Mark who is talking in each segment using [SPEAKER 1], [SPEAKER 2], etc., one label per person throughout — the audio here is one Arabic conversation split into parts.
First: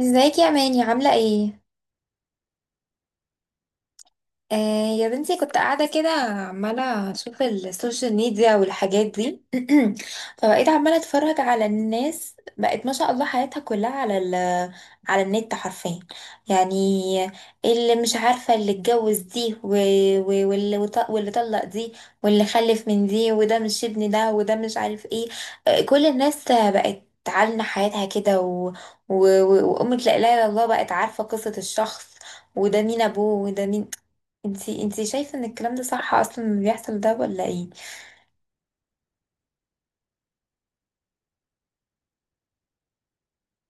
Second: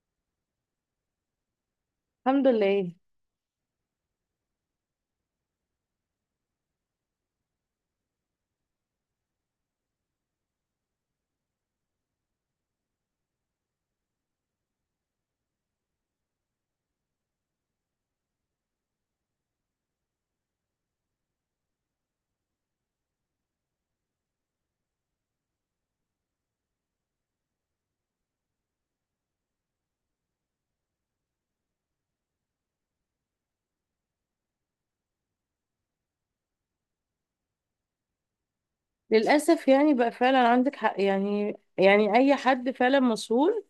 [SPEAKER 1] ازيك يا ماني؟ عاملة ايه؟
[SPEAKER 2] الحمد لله.
[SPEAKER 1] آه، يا بنتي كنت قاعدة كده، عمالة أشوف السوشيال ميديا والحاجات دي. فبقيت عمالة أتفرج على الناس، بقت ما شاء الله حياتها كلها على النت حرفيا، يعني. اللي مش عارفة اللي اتجوز دي، واللي طلق دي، واللي خلف من دي، وده مش ابن ده، وده مش عارف ايه. كل الناس بقت تعلن حياتها كده، و... وأمة لا إله إلا الله بقت عارفة قصة الشخص، وده مين ابوه وده مين. انتي شايفة ان الكلام ده صح اصلا اللي بيحصل ده ولا ايه؟
[SPEAKER 2] للأسف يعني بقى فعلا عندك حق، يعني أي حد فعلا مسؤول.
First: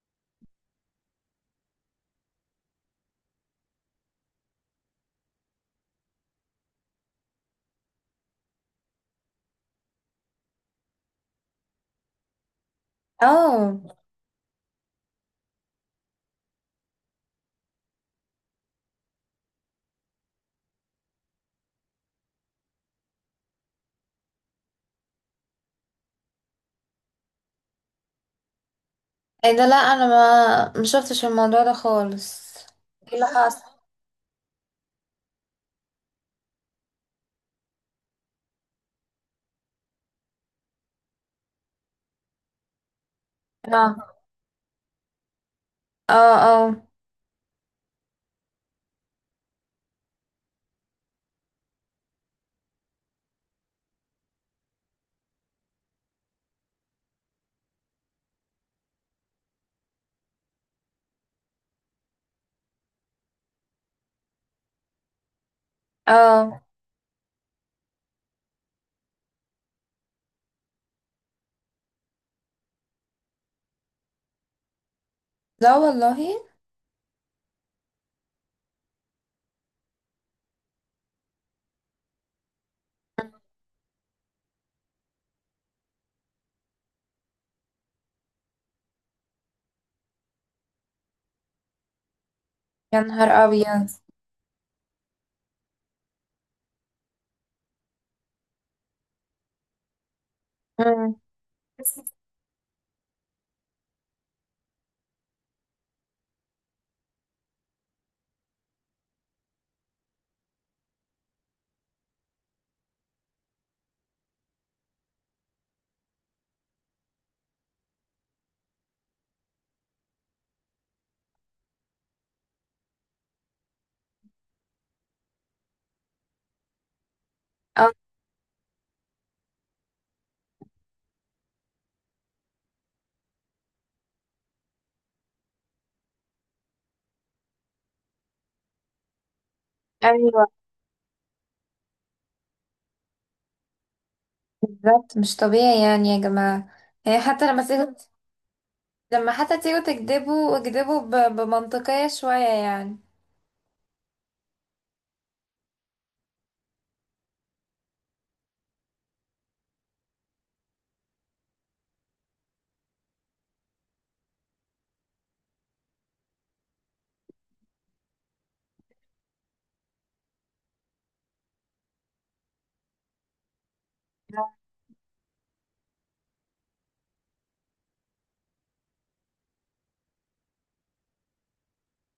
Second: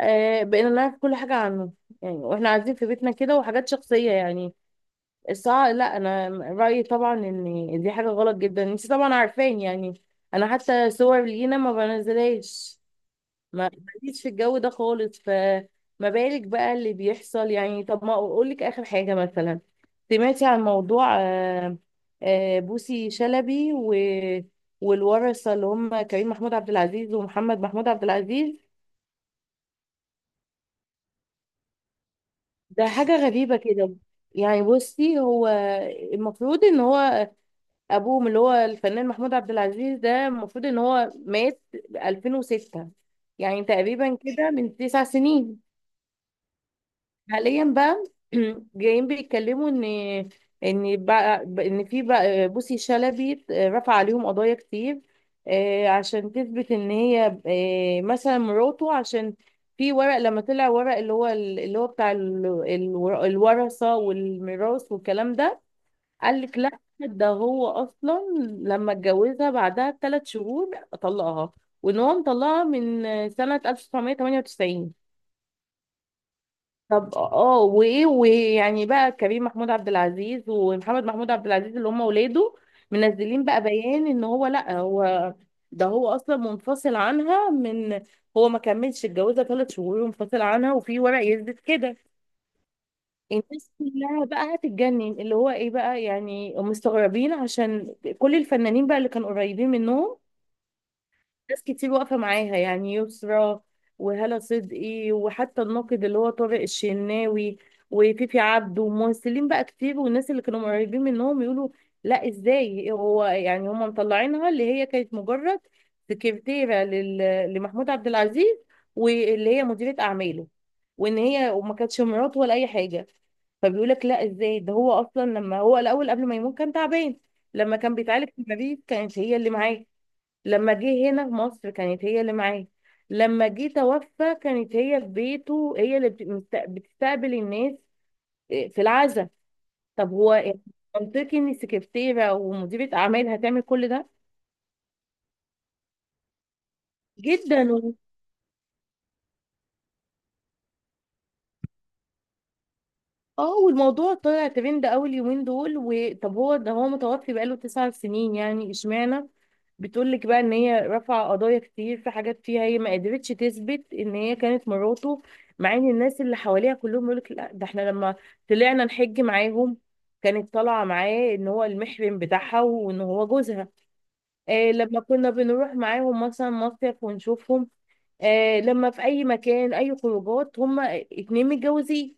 [SPEAKER 2] آه، بقينا نعرف كل حاجة عنه، يعني واحنا قاعدين في بيتنا كده، وحاجات شخصية يعني. الساعة لا، أنا رأيي طبعا إن دي حاجة غلط جدا، انت طبعا عارفين يعني. أنا حتى صور لينا ما بنزلهاش. ما
[SPEAKER 1] اه،
[SPEAKER 2] ماليش في الجو ده خالص، فما بالك بقى اللي بيحصل يعني. طب ما اقول لك اخر حاجه، مثلا سمعتي عن موضوع بوسي شلبي و والورثه، اللي هم كريم محمود عبد العزيز ومحمد محمود عبد العزيز؟
[SPEAKER 1] ايه ده؟ لا، انا ما مشفتش الموضوع ده خالص.
[SPEAKER 2] ده
[SPEAKER 1] ايه
[SPEAKER 2] حاجه
[SPEAKER 1] اللي
[SPEAKER 2] غريبه
[SPEAKER 1] حصل؟
[SPEAKER 2] كده. يعني بصي، هو المفروض ان هو ابوهم، اللي هو الفنان محمود عبد العزيز، ده المفروض ان هو مات 2006، يعني
[SPEAKER 1] اه،
[SPEAKER 2] تقريبا كده من 9 سنين.
[SPEAKER 1] اه، اه،
[SPEAKER 2] حاليا بقى جايين بيتكلموا ان ان بقى ان في بقى بوسي شلبي رفع عليهم قضايا كتير، عشان تثبت ان هي مثلا مراته، عشان في ورق. لما طلع ورق اللي هو بتاع الورثة والميراث والكلام ده، قال لك
[SPEAKER 1] اه،
[SPEAKER 2] لا، ده هو اصلا لما اتجوزها بعدها ب3 شهور طلقها، وان هو مطلقها من سنة 1998.
[SPEAKER 1] لا والله.
[SPEAKER 2] طب اه وايه، ويعني بقى كريم محمود عبد العزيز ومحمد محمود عبد العزيز، اللي هم ولاده، منزلين بقى بيان ان هو لا، هو ده هو اصلا منفصل عنها، من، هو ما كملش اتجوزها 3 شهور ومنفصل عنها، وفي ورق يثبت كده.
[SPEAKER 1] يا نهار
[SPEAKER 2] الناس
[SPEAKER 1] ابيض.
[SPEAKER 2] كلها بقى هتتجنن، اللي هو ايه بقى يعني، مستغربين، عشان كل الفنانين بقى اللي كانوا قريبين منهم.
[SPEAKER 1] مم.
[SPEAKER 2] ناس كتير واقفة معاها، يعني يسرا وهالة صدقي، وحتى الناقد اللي هو طارق الشناوي وفيفي عبده وممثلين بقى كتير، والناس اللي كانوا قريبين منهم يقولوا لا، ازاي؟ هو يعني هم مطلعينها اللي هي كانت مجرد سكرتيرة لمحمود عبد العزيز، واللي هي مديرة أعماله، وإن هي وما كانتش مراته ولا أي حاجة. فبيقول لك لا، ازاي؟ ده هو اصلا لما هو الاول قبل ما يموت كان تعبان، لما
[SPEAKER 1] اه،
[SPEAKER 2] كان بيتعالج في المريض كانت هي اللي معاه، لما جه هنا مصر كانت هي اللي معاه، لما جه توفى كانت هي في بيته، هي اللي بتستقبل الناس في العزاء. طب هو
[SPEAKER 1] ايوه،
[SPEAKER 2] إيه؟ منطقي ان السكرتيره ومديره اعمال هتعمل كل ده؟
[SPEAKER 1] بالظبط مش طبيعي يعني يا جماعة. يعني حتى
[SPEAKER 2] جدا.
[SPEAKER 1] لما تيجوا، لما حتى تيجوا اكذبوا بمنطقية شوية يعني.
[SPEAKER 2] اه والموضوع طلع ترند اول يومين دول، وطب هو ده هو متوفي بقاله 9 سنين، يعني اشمعنى؟ بتقول لك بقى ان هي رفع قضايا كتير، في حاجات فيها هي ما قدرتش تثبت ان هي كانت مراته، مع ان الناس اللي حواليها كلهم يقول لك لا، ده احنا لما طلعنا نحج معاهم كانت طالعه معاه ان هو المحرم بتاعها وان هو جوزها، آه لما كنا بنروح معاهم مثلا مصيف ونشوفهم، آه لما في اي مكان اي خروجات هما اتنين متجوزين،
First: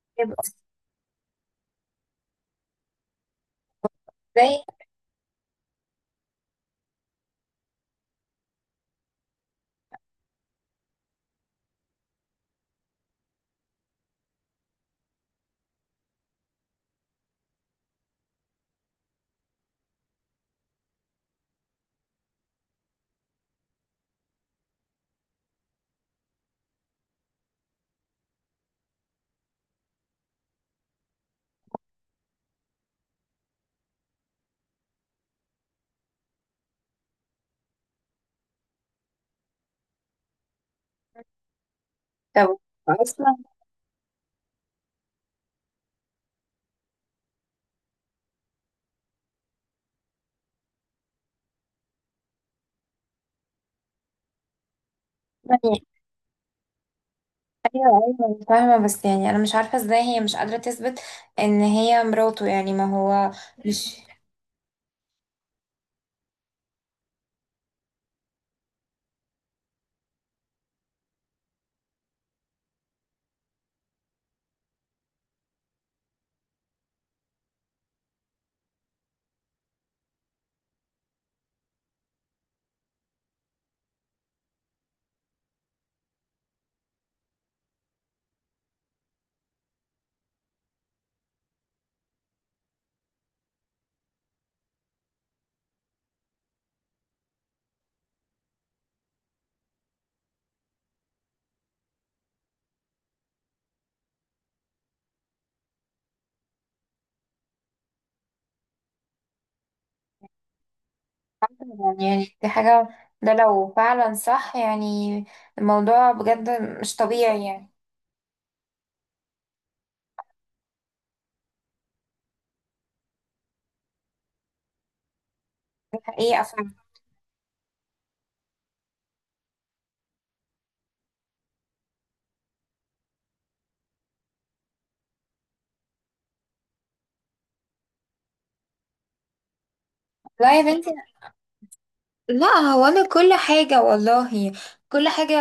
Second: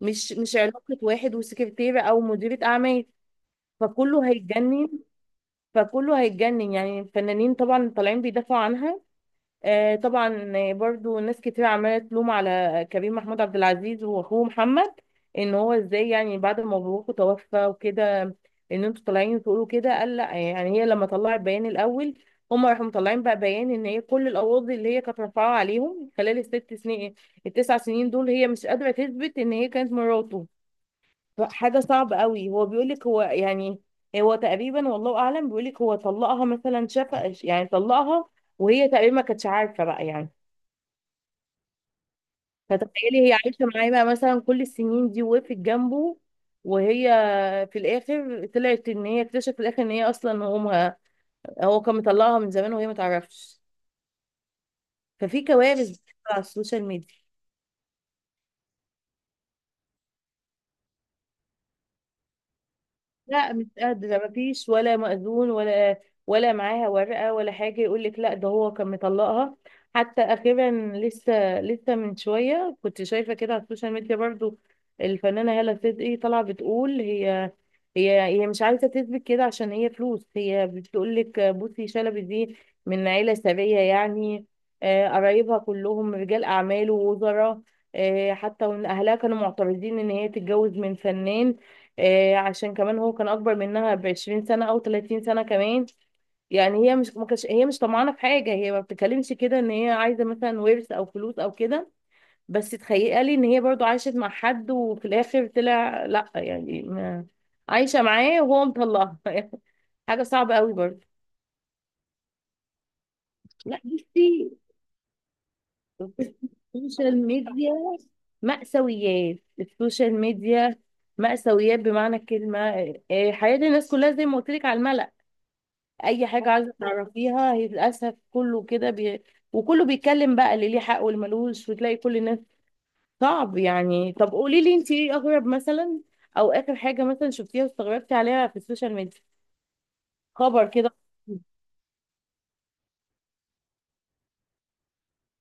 [SPEAKER 2] مش
[SPEAKER 1] يبقى
[SPEAKER 2] مش علاقة واحد وسكرتيرة أو مديرة أعمال. فكله
[SPEAKER 1] ازاي؟
[SPEAKER 2] هيتجنن. فكله هيتجنن، يعني الفنانين طبعا طالعين بيدافعوا عنها. آه طبعا آه، برضو ناس كتير عمالة تلوم على كريم محمود عبد العزيز وأخوه محمد، إن هو إزاي يعني بعد ما مبروكه توفى وكده، إن أنتوا طالعين تقولوا كده؟ قال لأ، يعني هي لما طلعت بيان الأول، هما راحوا مطلعين بقى بيان إن هي كل القواضي اللي هي كانت رافعاها عليهم خلال ال6 سنين، ال9 سنين دول، هي مش قادرة تثبت إن هي كانت مراته. حاجة صعبة قوي. هو بيقولك هو يعني هو تقريبا والله أعلم بيقولك هو طلقها مثلا، شاف يعني طلقها، وهي تقريبا ما كانتش عارفة بقى يعني.
[SPEAKER 1] طب
[SPEAKER 2] فتخيلي هي
[SPEAKER 1] اصلا،
[SPEAKER 2] عايشة معاه بقى مثلا كل السنين دي، وقفت جنبه، وهي في الآخر طلعت إن هي اكتشفت في الآخر إن هي أصلا أمها، هو كان مطلقها من زمان وهي ما تعرفش. ففي كوارث بتحصل على السوشيال ميديا.
[SPEAKER 1] ايوه، ايوه، فاهمه، بس يعني انا مش عارفه ازاي هي مش قادره تثبت ان هي مراته، يعني ما هو
[SPEAKER 2] لا مش
[SPEAKER 1] مش،
[SPEAKER 2] قادرة، مفيش ولا مأذون ولا، ولا معاها ورقة ولا حاجة. يقول لك لا، ده هو كان مطلقها. حتى أخيرا، لسه من شوية كنت شايفة كده على السوشيال ميديا برضو، الفنانة هالة صدقي طالعة بتقول، هي مش عايزة تثبت كده عشان هي فلوس. هي بتقول لك بصي شلبي دي من عيلة ثرية يعني. قرايبها كلهم رجال أعمال ووزراء. حتى وإن أهلها كانوا معترضين إن هي تتجوز من فنان، عشان كمان هو كان اكبر منها ب20 سنة او 30 سنة كمان. يعني هي مش طمعانة في حاجة، هي ما بتتكلمش كده ان هي عايزة مثلا ورث او فلوس او كده. بس تخيلي ان هي برضو عاشت مع حد وفي الاخر طلع لا، يعني ما، عايشة معاه وهو مطلقها حاجة صعبة قوي برضو.
[SPEAKER 1] يعني دي حاجه، ده لو
[SPEAKER 2] لا
[SPEAKER 1] فعلا
[SPEAKER 2] بصي،
[SPEAKER 1] صح يعني، الموضوع بجد مش
[SPEAKER 2] السوشيال
[SPEAKER 1] طبيعي يعني.
[SPEAKER 2] ميديا، مأساويات السوشيال ميديا، مأساويات بمعنى الكلمة. حياة الناس كلها زي ما قلت لك على الملأ. اي
[SPEAKER 1] حقيقه
[SPEAKER 2] حاجه
[SPEAKER 1] فعلا.
[SPEAKER 2] عايزه تعرفيها، هي للاسف كله كده وكله بيتكلم بقى، اللي ليه حق واللي ملوش، وتلاقي كل الناس. صعب يعني. طب قولي لي انت ايه اغرب مثلا، او اخر حاجه مثلا شفتيها واستغربتي عليها في السوشيال ميديا،
[SPEAKER 1] لا يا
[SPEAKER 2] خبر
[SPEAKER 1] بنتي،
[SPEAKER 2] كده؟
[SPEAKER 1] لا هو انا كل حاجه والله، كل حاجه،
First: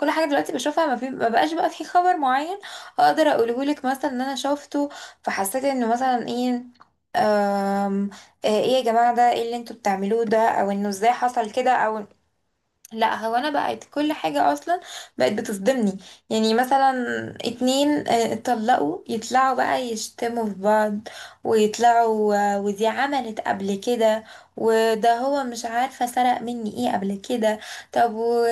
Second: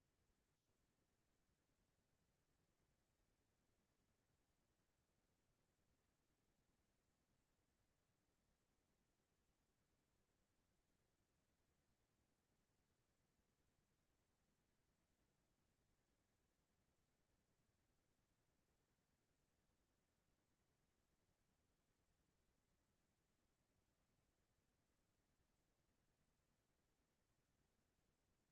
[SPEAKER 1] كل حاجه دلوقتي بشوفها، ما, في ما بقاش بقى في خبر معين اقدر اقوله لك مثلا ان انا شفته فحسيت انه مثلا ايه، أم، ايه يا جماعه ده ايه اللي انتوا بتعملوه ده، او انه ازاي حصل كده، او، لا هو انا بقت كل حاجة اصلا بقت بتصدمني. يعني مثلا اتنين اتطلقوا، يطلعوا بقى يشتموا في بعض، ويطلعوا ودي عملت قبل كده، وده هو مش عارفة سرق مني ايه قبل كده. طب و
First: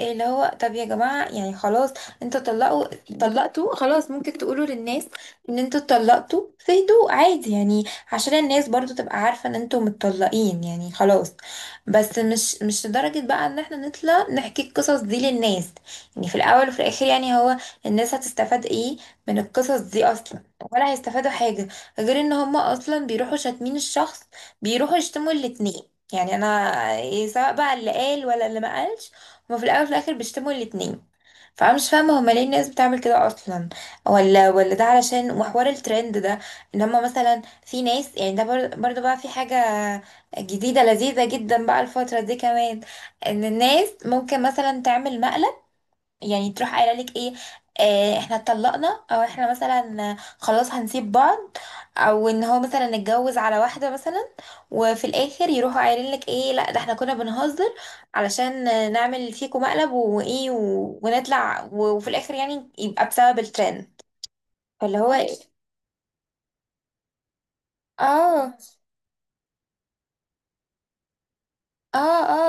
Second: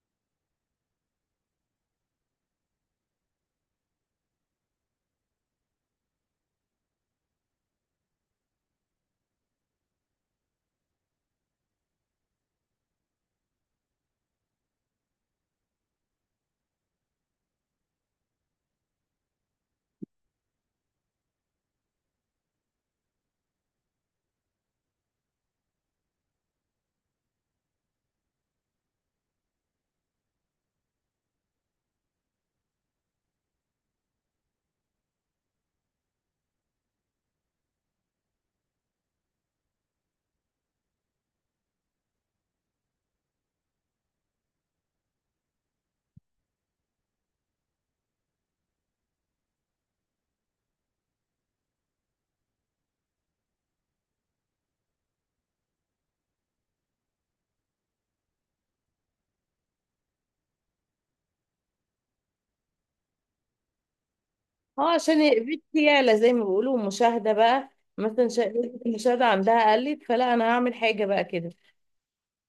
[SPEAKER 1] اللي هو طب يا جماعة يعني خلاص، انتوا طلقتوا خلاص، ممكن تقولوا للناس ان انتوا اتطلقتوا في هدوء عادي يعني، عشان الناس برضو تبقى عارفة ان انتوا متطلقين يعني خلاص. بس مش لدرجة بقى ان احنا نطلع نحكي القصص دي للناس يعني. في الاول وفي الاخر يعني هو الناس هتستفاد ايه من القصص دي اصلا؟ ولا هيستفادوا حاجة غير ان هما اصلا بيروحوا شاتمين الشخص، بيروحوا يشتموا الاتنين. يعني انا إيه، سواء بقى اللي قال ولا اللي ما قالش، هما في الاول وفي الاخر بيشتموا الاتنين. فانا مش فاهمه هما ليه الناس بتعمل كده اصلا؟ ولا ده علشان وحوار الترند ده، ان هما مثلا في ناس يعني، ده برضه بقى في حاجه جديده لذيذه جدا بقى الفتره دي كمان، ان الناس ممكن مثلا تعمل مقلب، يعني تروح قايله لك ايه، احنا اتطلقنا، او احنا مثلا خلاص هنسيب بعض، او ان هو مثلا اتجوز على واحده مثلا، وفي الاخر يروحوا قايلين لك ايه، لا ده احنا كنا بنهزر علشان نعمل فيكم مقلب وايه ونطلع، وفي الاخر يعني يبقى بسبب الترند.
[SPEAKER 2] اه،
[SPEAKER 1] فاللي هو
[SPEAKER 2] عشان
[SPEAKER 1] أيوة.
[SPEAKER 2] بنتي يعلى زي ما بيقولوا مشاهده بقى، مثلا
[SPEAKER 1] اه،
[SPEAKER 2] نسبة المشاهده عندها قلت، فلا انا هعمل حاجه بقى كده.
[SPEAKER 1] اه،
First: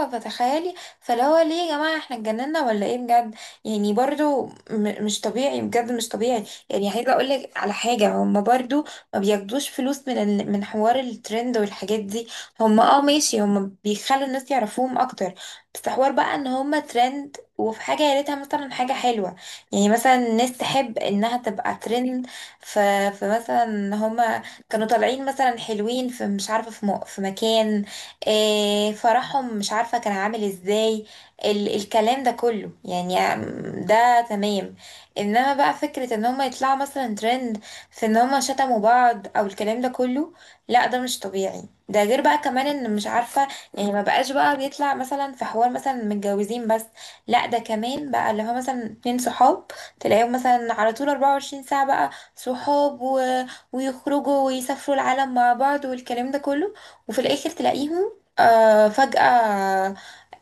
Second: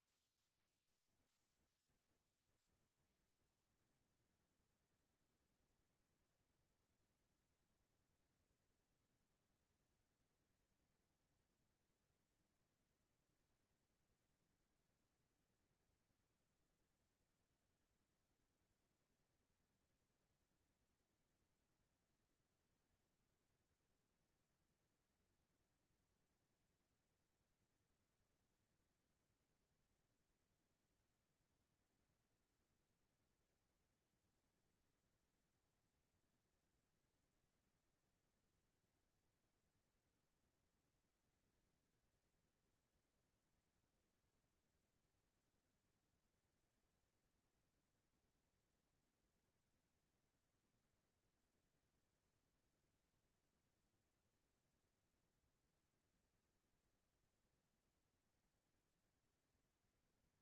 [SPEAKER 1] اه، فتخيلي، فاللي هو ليه يا جماعة احنا اتجننا ولا ايه بجد؟ يعني برضو مش طبيعي بجد، مش طبيعي. يعني عايزة اقولك على حاجة، هم برضو ما بياخدوش فلوس من حوار الترند والحاجات دي. هم اه ماشي، هم بيخلوا الناس يعرفوهم اكتر، بس حوار بقى ان هم ترند، وفي حاجة يا ريتها مثلا حاجة حلوة، يعني مثلا الناس تحب انها تبقى ترند. ف... فمثلا هما كانوا طالعين مثلا حلوين في مش عارفة، في مكان، فرحهم مش عارفة كان عامل ازاي، الكلام ده كله يعني، ده تمام. انما بقى فكرة ان هما يطلعوا مثلا ترند في ان هما شتموا بعض او الكلام ده كله، لا ده مش طبيعي. ده غير بقى كمان ان مش عارفة، يعني ما بقاش بقى بيطلع مثلا في حوار مثلا متجوزين بس، لا ده كمان بقى اللي هو مثلا اتنين صحاب تلاقيهم مثلا على طول 24 ساعة بقى صحاب ويخرجوا ويسافروا العالم مع بعض والكلام ده كله، وفي الاخر تلاقيهم فجأة آه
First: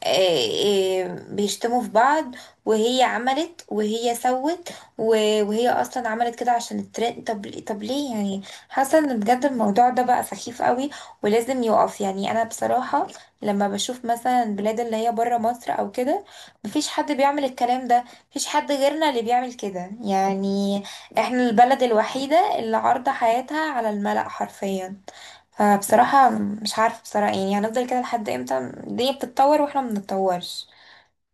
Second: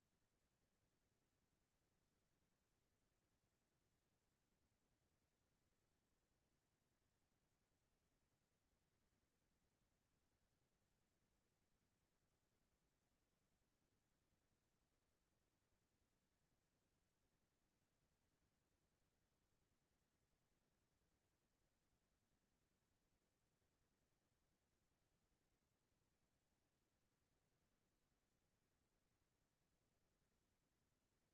[SPEAKER 1] آه بيشتموا في بعض، وهي عملت وهي سوت، وهي أصلا عملت كده عشان الترند. طب ليه يعني؟ حاسة إن بجد الموضوع ده بقى سخيف قوي ولازم يقف يعني. أنا بصراحة لما بشوف مثلا البلاد اللي هي برا مصر أو كده، مفيش حد بيعمل الكلام ده، مفيش حد غيرنا اللي بيعمل كده يعني. احنا البلد الوحيدة اللي عارضة حياتها على الملأ حرفيا. فبصراحة مش عارفة بصراحة يعني، هنفضل كده لحد امتى؟ الدنيا بتتطور واحنا ما بنتطورش.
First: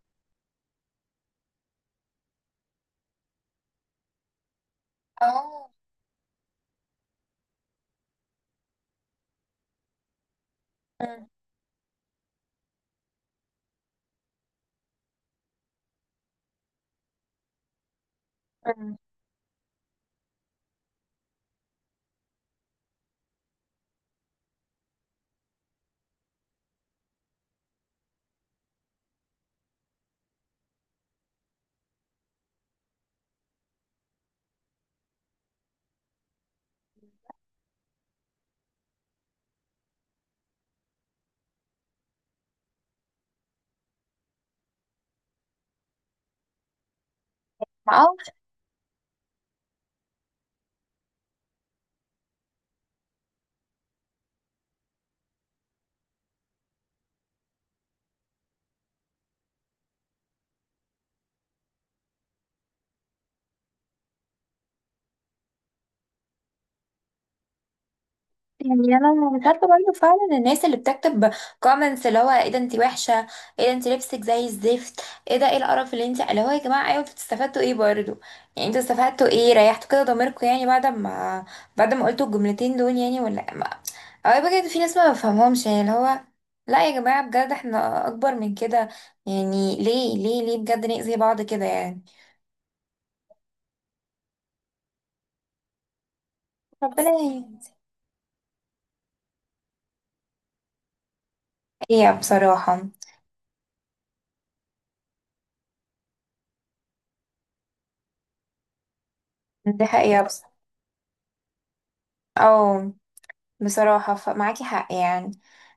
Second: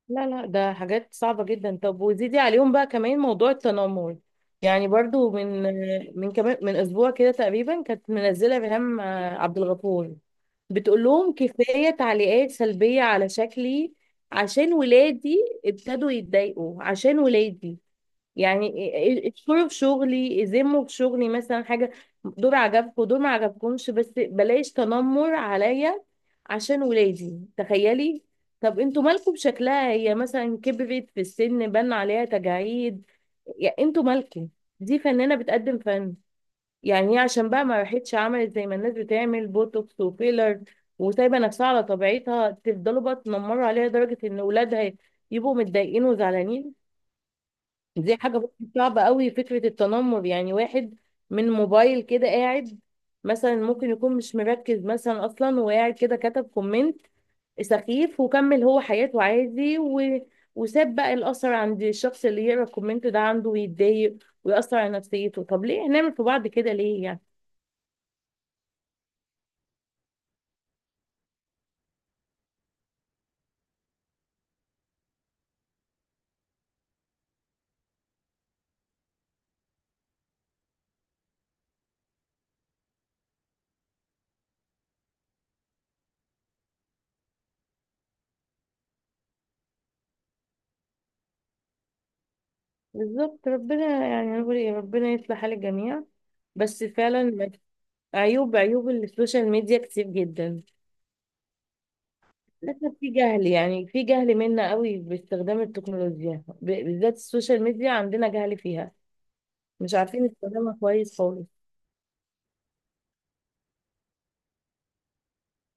[SPEAKER 2] لا لا، ده حاجات صعبة جدا. طب وزيدي عليهم بقى كمان موضوع التنمر. يعني برضو من،
[SPEAKER 1] اه.
[SPEAKER 2] من كمان اسبوع كده تقريبا، كانت منزلة ريهام عبد الغفور بتقول
[SPEAKER 1] مم.
[SPEAKER 2] لهم كفاية تعليقات سلبية على شكلي، عشان ولادي ابتدوا يتضايقوا، عشان ولادي يعني
[SPEAKER 1] مم.
[SPEAKER 2] ادخلوا في شغلي، يذموا في شغلي، مثلا حاجة دول عجبكم دول ما عجبكمش، بس بلاش تنمر عليا عشان ولادي. تخيلي! طب انتوا مالكم بشكلها؟ هي مثلا كبرت في السن بان عليها تجاعيد، يعني انتوا مالكم؟ دي فنانة بتقدم فن. يعني هي عشان بقى ما راحتش عملت زي ما الناس بتعمل بوتوكس وفيلر، وسايبة نفسها على طبيعتها، تفضلوا بقى تنمروا عليها لدرجة ان ولادها يبقوا متضايقين وزعلانين.
[SPEAKER 1] ما اه.
[SPEAKER 2] دي حاجة برضه صعبة قوي، فكرة التنمر. يعني واحد من موبايل كده قاعد، مثلا ممكن يكون مش مركز مثلا أصلا، وقاعد كده كتب كومنت سخيف، وكمل هو حياته عادي، و... وساب بقى الأثر عند الشخص اللي يقرأ الكومنت ده عنده ويتضايق ويأثر على نفسيته. طب ليه نعمل في بعض كده؟ ليه يعني؟
[SPEAKER 1] يعني انا مش عارفه برضه فعلا الناس اللي بتكتب كومنتس، اللي هو ايه ده انت وحشه، ايه ده انت لبسك زي الزفت، ايه ده ايه القرف اللي انت، اللي هو يا جماعه، ايوه انتوا استفدتوا ايه برضه؟ يعني انتوا استفدتوا ايه؟ ريحتوا كده ضميركم يعني، بعد ما قلتوا الجملتين دول يعني، ولا ما، او بجد في ناس ما بفهمهمش يعني، اللي هو لا يا جماعه بجد احنا اكبر من كده. يعني ليه، ليه، ليه بجد نأذي بعض كده يعني؟
[SPEAKER 2] بالظبط. ربنا يعني نقول إيه، ربنا يصلح حال الجميع. بس
[SPEAKER 1] ربنا
[SPEAKER 2] فعلا عيوب السوشيال ميديا كتير جدا.
[SPEAKER 1] يهديها بصراحه.
[SPEAKER 2] للأسف في جهل، منا قوي باستخدام التكنولوجيا، بالذات السوشيال ميديا، عندنا جهل فيها.
[SPEAKER 1] دي
[SPEAKER 2] مش
[SPEAKER 1] حقيقه
[SPEAKER 2] عارفين
[SPEAKER 1] بصراحه.
[SPEAKER 2] نستخدمها كويس خالص.
[SPEAKER 1] اه بصراحة، معاكي حق يعني.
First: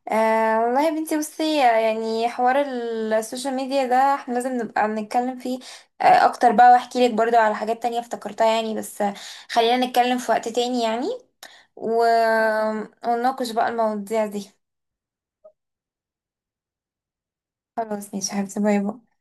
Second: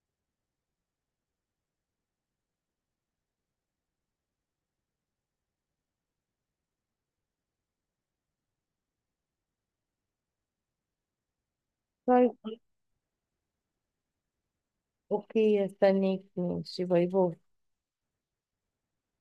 [SPEAKER 1] آه والله يا بنتي بصي، يعني حوار السوشيال ميديا ده احنا لازم نبقى بنتكلم فيه اكتر بقى، واحكي لك برضو على حاجات تانية افتكرتها يعني، بس خلينا نتكلم في وقت تاني يعني، و...
[SPEAKER 2] طيب.
[SPEAKER 1] ونناقش بقى المواضيع دي.
[SPEAKER 2] اوكي، استنيك، ماشي، باي باي.
[SPEAKER 1] خلاص ماشي يا حبيبتي. باي باي.